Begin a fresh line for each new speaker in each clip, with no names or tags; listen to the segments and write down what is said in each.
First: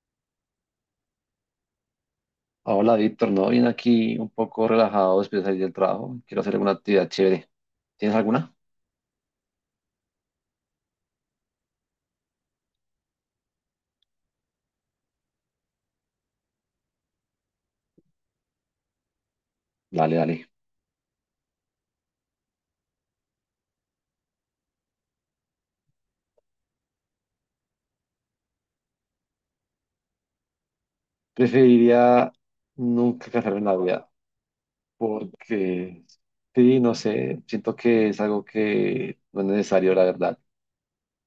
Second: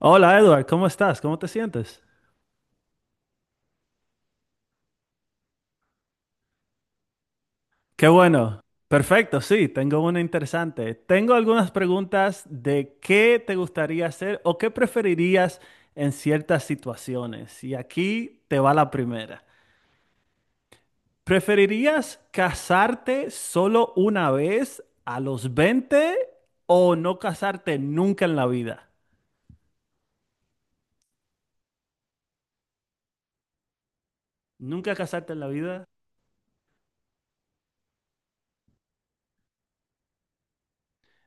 Hola Edward, ¿cómo estás? ¿Cómo te sientes?
Hola, Víctor. No, vine aquí un poco relajado después de salir del trabajo. Quiero hacer alguna actividad chévere.
Qué
¿Tienes alguna?
bueno. Perfecto, sí, tengo una interesante. Tengo algunas preguntas de qué te gustaría hacer o qué preferirías en ciertas situaciones. Y aquí te va la primera.
Dale, dale.
¿Preferirías casarte solo una vez a los 20 o no casarte nunca en la vida?
Preferiría nunca casarme en la vida,
¿Nunca casarte en la vida?
porque sí, no sé, siento que es algo que no es necesario, la verdad.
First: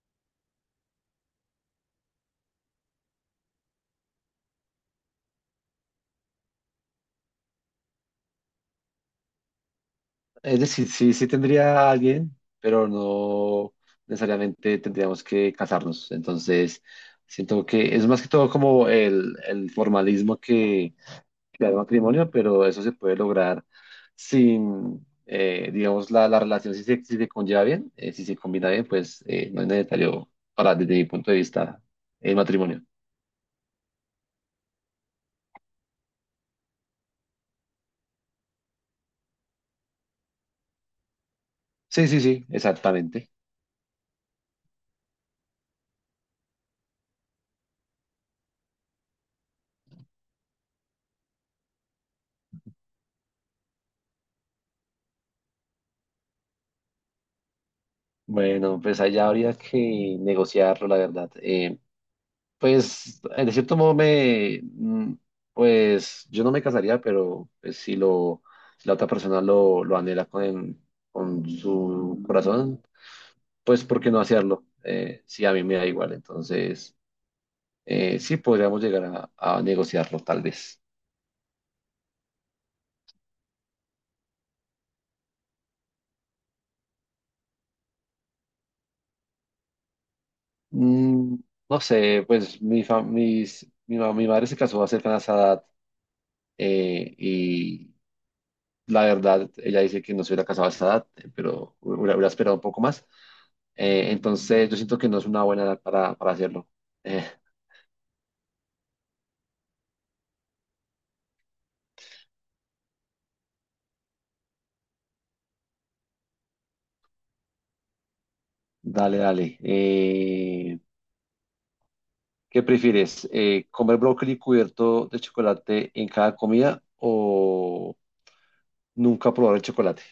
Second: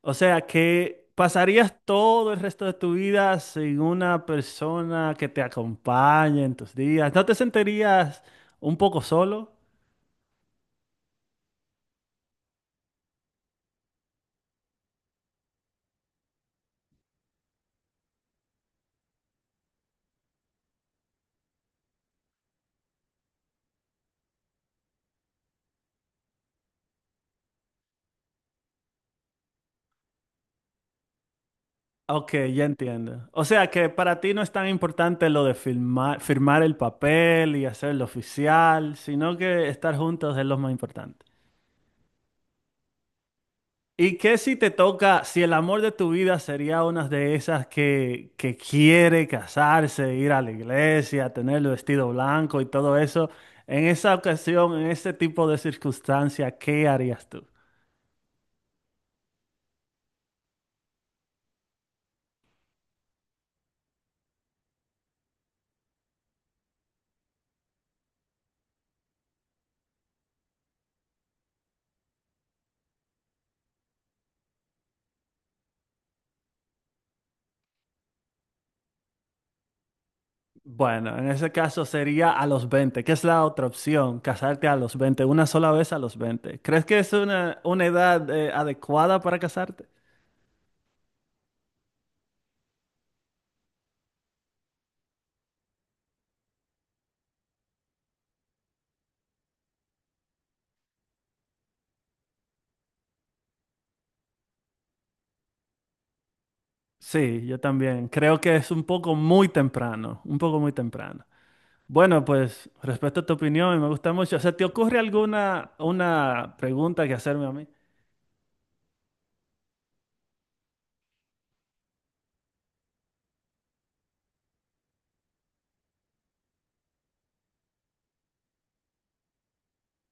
O sea que pasarías todo el resto de tu vida sin una persona que te acompañe en tus días. ¿No te sentirías un poco solo?
Es decir, sí, sí tendría a alguien, pero no necesariamente tendríamos que casarnos. Entonces, siento que es más que todo como el formalismo que crear matrimonio, pero eso se puede lograr sin, digamos, la relación, si se conlleva bien, si se combina bien, pues no es necesario, desde mi punto de vista,
Ok,
el
ya
matrimonio.
entiendo. O sea que para ti no es tan importante lo de firmar, firmar el papel y hacerlo oficial, sino que estar juntos es lo más importante.
Sí, sí, sí, exactamente.
¿Y qué si te toca, si el amor de tu vida sería una de esas que quiere casarse, ir a la iglesia, tener el vestido blanco y todo eso? En esa ocasión, en ese tipo de circunstancia, ¿qué harías tú?
Bueno, pues allá habría que negociarlo, la verdad. Pues, de cierto modo, pues, yo no me casaría, pero pues, si la otra persona lo anhela con su corazón, pues ¿por qué no hacerlo? Sí, a mí me da igual, entonces sí podríamos llegar a negociarlo tal vez.
Bueno, en ese caso sería a los 20, que es la otra opción, casarte a los 20, una sola vez a los 20. ¿Crees que es una edad adecuada para casarte?
Mm, no sé, pues mi, fa- mis- mi, ma- mi madre se casó a cercana a esa edad, y la verdad, ella dice que no se hubiera casado a esa edad, pero hubiera esperado un poco más. Entonces yo siento que no es una buena edad para hacerlo. Eh,
Sí, yo también. Creo que es un poco muy temprano, un poco muy temprano. Bueno, pues respecto a tu opinión, me gusta mucho. O sea, ¿te ocurre alguna una pregunta que hacerme a mí?
dale, dale. ¿Qué prefieres? ¿Comer brócoli cubierto de chocolate en cada comida o nunca probar el chocolate?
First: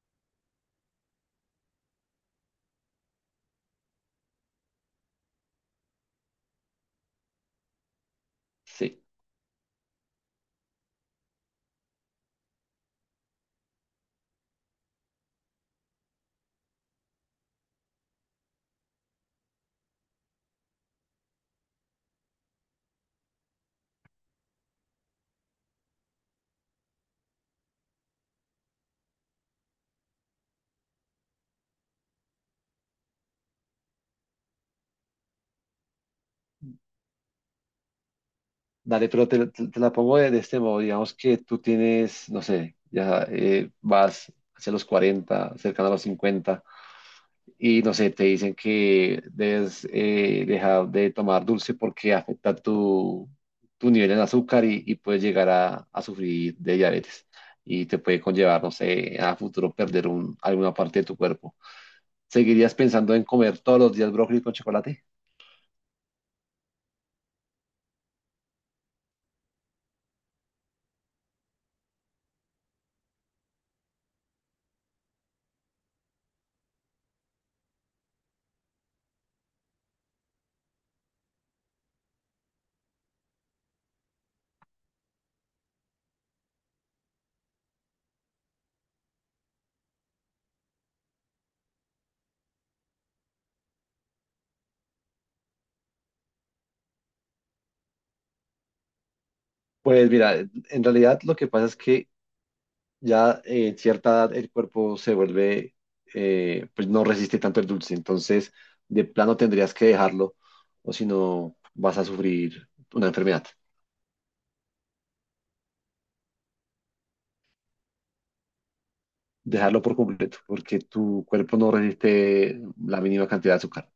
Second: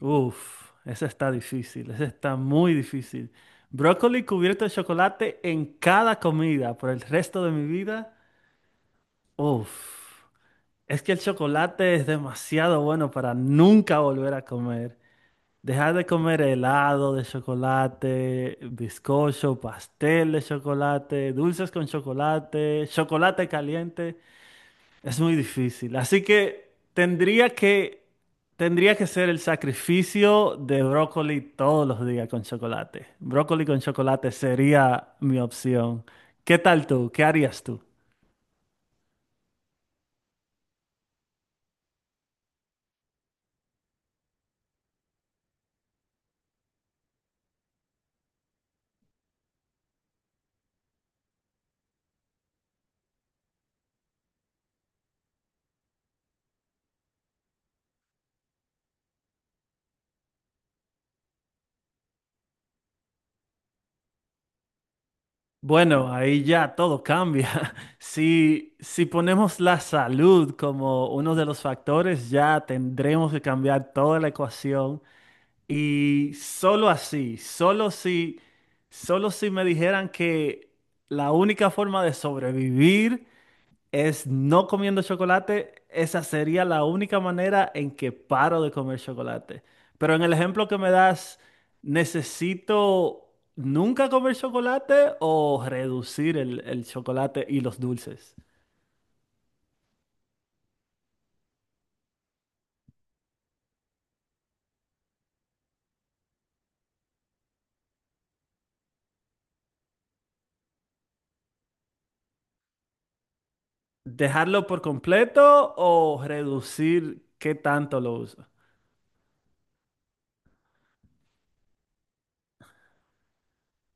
Uf, esa está difícil, esa está muy difícil. ¿Brócoli cubierto de chocolate en cada comida por el resto de mi vida?
Sí.
Uf, es que el chocolate es demasiado bueno para nunca volver a comer. Dejar de comer helado de chocolate, bizcocho, pastel de chocolate, dulces con chocolate, chocolate caliente. Es muy difícil. Así que tendría que ser el sacrificio de brócoli todos los días con chocolate. Brócoli con chocolate sería mi opción. ¿Qué tal tú? ¿Qué harías tú?
Dale, pero te la pongo de este modo. Digamos que tú tienes, no sé, ya vas hacia los 40, cercano a los 50, y no sé, te dicen que debes dejar de tomar dulce porque afecta tu nivel en azúcar y puedes llegar a sufrir de diabetes. Y te puede conllevar, no sé, a futuro perder alguna parte de tu cuerpo. ¿Seguirías pensando en comer todos los días brócoli con chocolate?
Bueno, ahí ya todo cambia. Si ponemos la salud como uno de los factores, ya tendremos que cambiar toda la ecuación. Y solo si me dijeran que la única forma de sobrevivir es no comiendo chocolate, esa sería la única manera en que paro de comer chocolate. Pero en el ejemplo que me das, ¿necesito nunca comer chocolate o reducir el chocolate y los dulces?
Pues mira, en realidad lo que pasa es que ya en cierta edad el cuerpo se vuelve, pues no resiste tanto el dulce, entonces de plano tendrías que dejarlo o si no vas a sufrir una enfermedad.
¿Dejarlo por completo o reducir qué tanto lo uso?
Dejarlo por completo, porque tu cuerpo no resiste la mínima cantidad de azúcar.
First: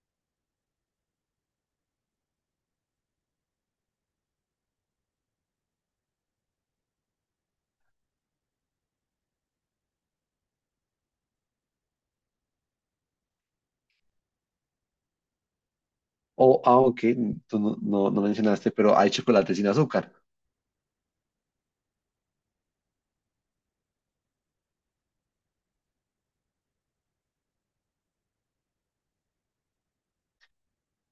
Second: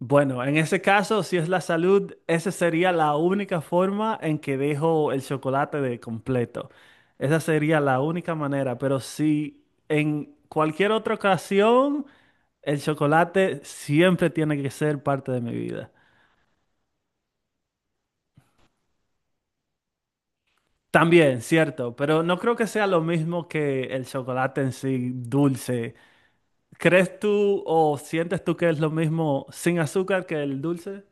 Bueno, en ese caso, si es la salud, esa sería la única forma en que dejo el chocolate de completo. Esa sería la única manera, pero si en cualquier otra ocasión, el chocolate siempre tiene que ser parte de mi vida.
O, aunque tú no, no, no mencionaste, pero hay chocolate sin azúcar.
También, cierto, pero no creo que sea lo mismo que el chocolate en sí dulce. ¿Crees tú o sientes tú que es lo mismo sin azúcar que el dulce?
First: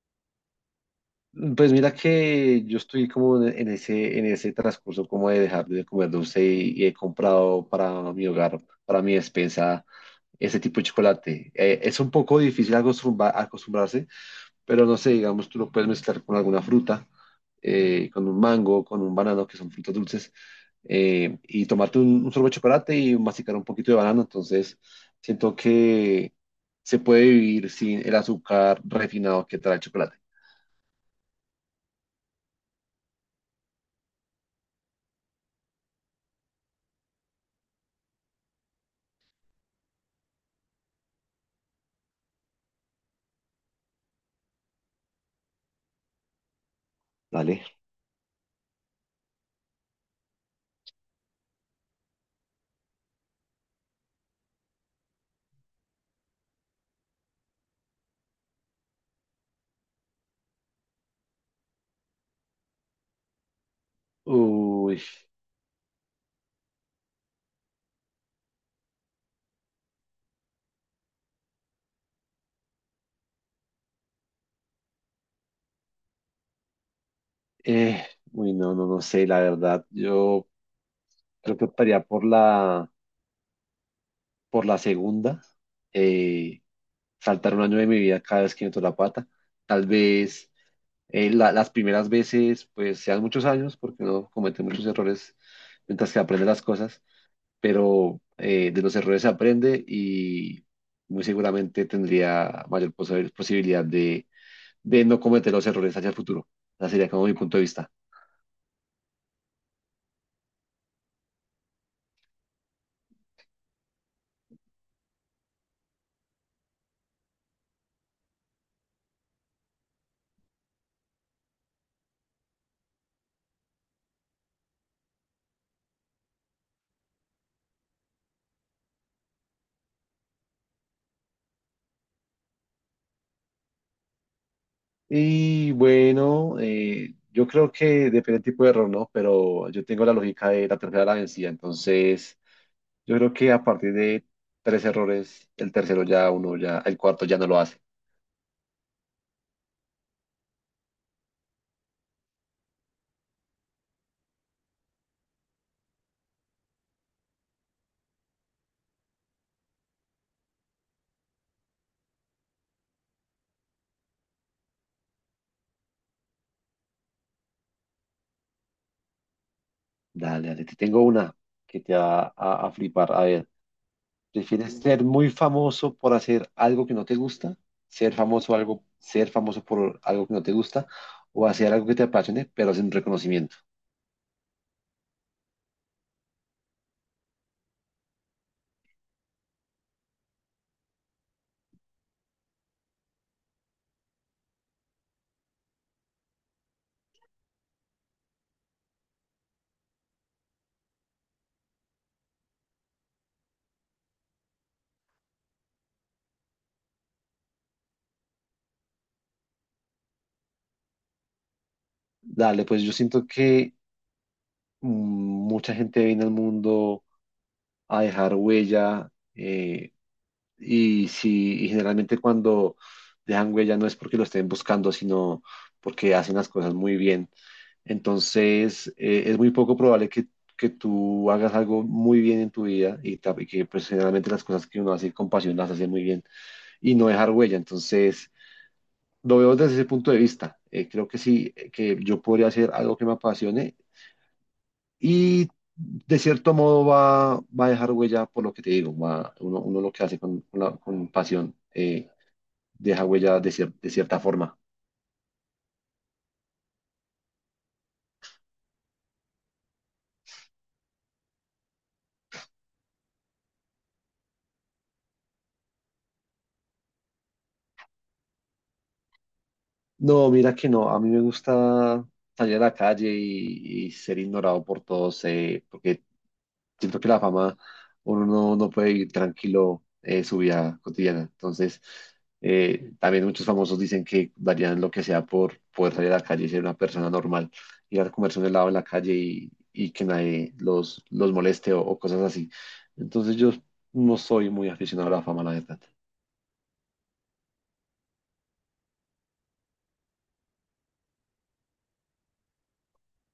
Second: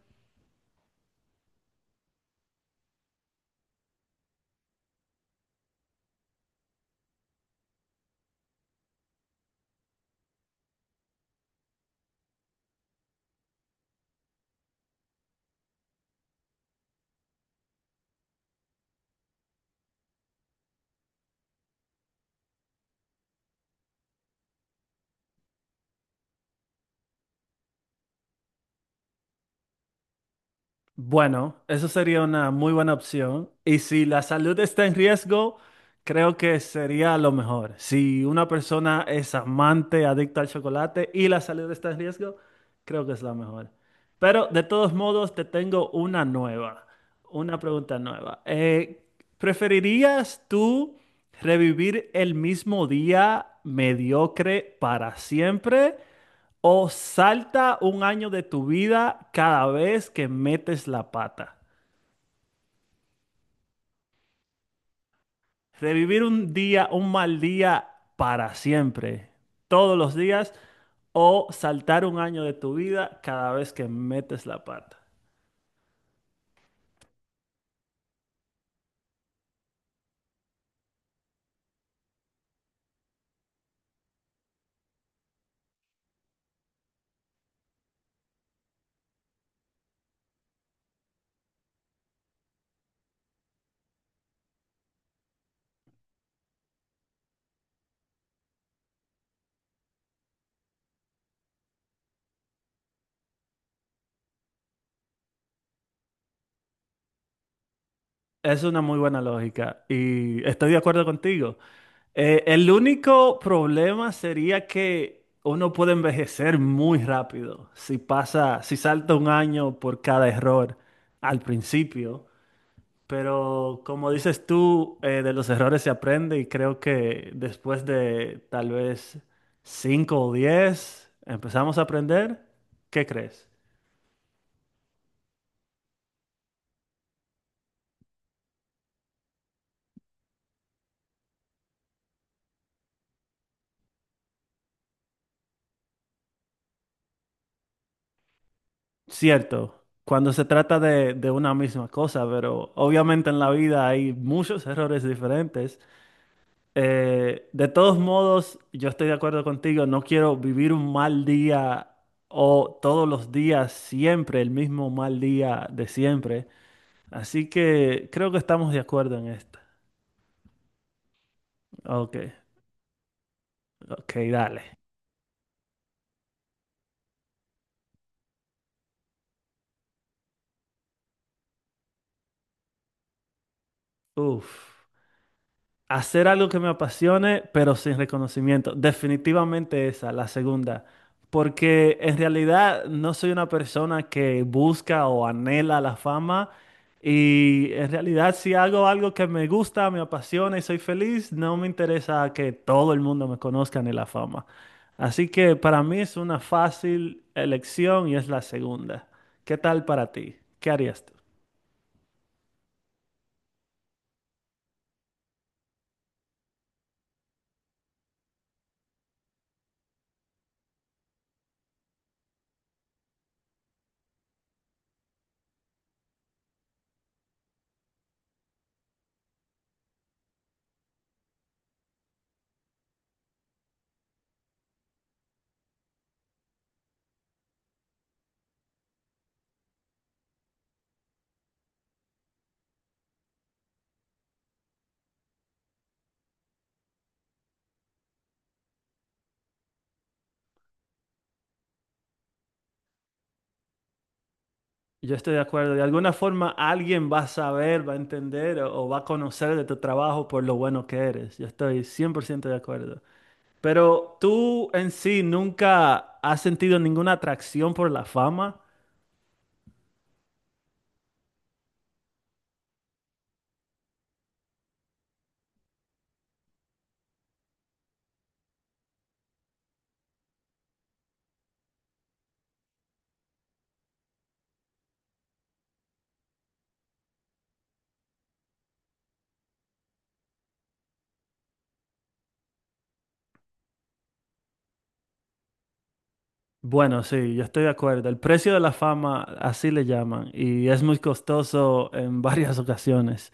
Pues mira que yo estoy como en ese transcurso como de dejar de comer dulce y he comprado para mi hogar, para mi despensa ese tipo de chocolate. Es un poco difícil acostumbrarse, pero no sé, digamos, tú lo puedes mezclar con alguna fruta, con un mango, con un banano, que son frutas dulces, y tomarte un sorbo de chocolate y masticar un poquito de banano. Entonces, siento que se puede vivir sin el azúcar refinado que trae el chocolate.
Bueno, eso sería una muy buena opción. Y si la salud está en riesgo, creo que sería lo mejor. Si una persona es amante, adicta al chocolate y la salud está en riesgo, creo que es la mejor. Pero de todos modos, te tengo una
Dale.
pregunta nueva. ¿Preferirías tú revivir el mismo día mediocre para siempre? O salta un año de tu vida cada vez que metes la pata.
Uy,
Revivir un mal día para siempre, todos los días. O saltar un año de tu vida cada vez que metes la pata.
eh, uy, no, no, no sé, la verdad. Yo creo que optaría por la segunda. Eh, saltar un año de mi vida cada vez que meto la pata. Tal vez las primeras veces pues sean muchos años porque uno comete muchos errores mientras que aprende las cosas, pero de los errores se aprende y muy seguramente tendría mayor posibilidad de no cometer los errores hacia el futuro. Ese sería como mi punto de vista.
Es una muy buena lógica y estoy de acuerdo contigo. El único problema sería que uno puede envejecer muy rápido si si salta un año por cada error al principio. Pero como dices tú, de los errores se aprende y creo que después de tal vez 5 o 10 empezamos a aprender. ¿Qué crees?
Y bueno, yo creo que depende del tipo de error, ¿no? Pero yo tengo la lógica de la tercera de la vencida, entonces. Yo creo que a partir de tres errores, el tercero ya uno ya, el cuarto ya no lo hace.
Cierto, cuando se trata de una misma cosa, pero obviamente en la vida hay muchos errores diferentes. De todos modos, yo estoy de acuerdo contigo, no quiero vivir un mal día o todos los días siempre el mismo mal día de siempre. Así que creo que estamos de acuerdo en esta.
Dale, dale, te tengo una que te
Ok,
va a flipar. A ver,
ok, dale.
¿prefieres ser muy famoso por hacer algo que no te gusta? Ser famoso por algo que no te gusta o hacer algo que te apasione, pero sin reconocimiento.
Uf. Hacer algo que me apasione, pero sin reconocimiento. Definitivamente esa, la segunda. Porque en realidad no soy una persona que busca o anhela la fama. Y en realidad si hago algo que me gusta, me apasiona y soy feliz, no me interesa que todo el mundo me conozca ni la fama. Así que para mí es una fácil elección y es la segunda. ¿Qué tal para ti? ¿Qué harías tú?
Dale, pues yo siento que mucha gente viene al mundo a dejar huella, Y si y generalmente cuando dejan huella no es porque lo estén buscando, sino porque hacen las cosas muy bien. Entonces, es muy poco probable que tú hagas algo muy bien en tu vida y que pues, generalmente las cosas que uno hace con pasión las hace muy bien y no dejar huella. Entonces, lo veo desde ese punto de vista. Creo que sí, que yo podría hacer algo que me apasione y de cierto modo va a dejar huella por lo que te digo, uno lo que hace con pasión. Deja huella de cierta forma.
Yo estoy de acuerdo. De alguna forma alguien va a saber, va a entender o va a conocer de tu trabajo por lo bueno que eres. Yo estoy 100% de acuerdo. Pero tú en sí nunca has sentido ninguna atracción por la fama.
No, mira que no, a mí me gusta salir a la calle y ser ignorado por todos, porque siento que la fama uno no, no puede ir tranquilo su vida cotidiana. Entonces, también muchos famosos dicen que darían lo que sea por poder salir a la calle y ser una persona normal, ir a comerse un helado en la calle y que nadie los moleste o cosas así. Entonces, yo no soy muy aficionado a la fama, la verdad.
Bueno, sí, yo estoy de acuerdo. El precio de la fama, así le llaman, y es muy costoso en varias ocasiones.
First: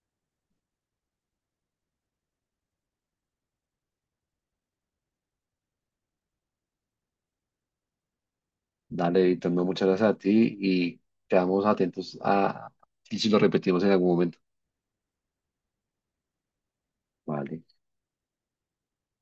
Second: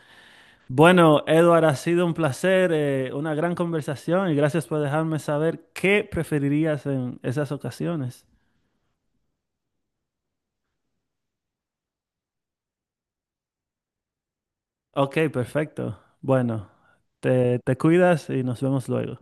Bueno, Edward, ha sido un placer, una gran conversación y gracias por dejarme saber qué preferirías en esas ocasiones.
Dale, Víctor, no, muchas gracias a ti y quedamos atentos a y si lo repetimos en algún momento.
Ok, perfecto. Bueno, te,
Vale.
te cuidas y nos vemos luego.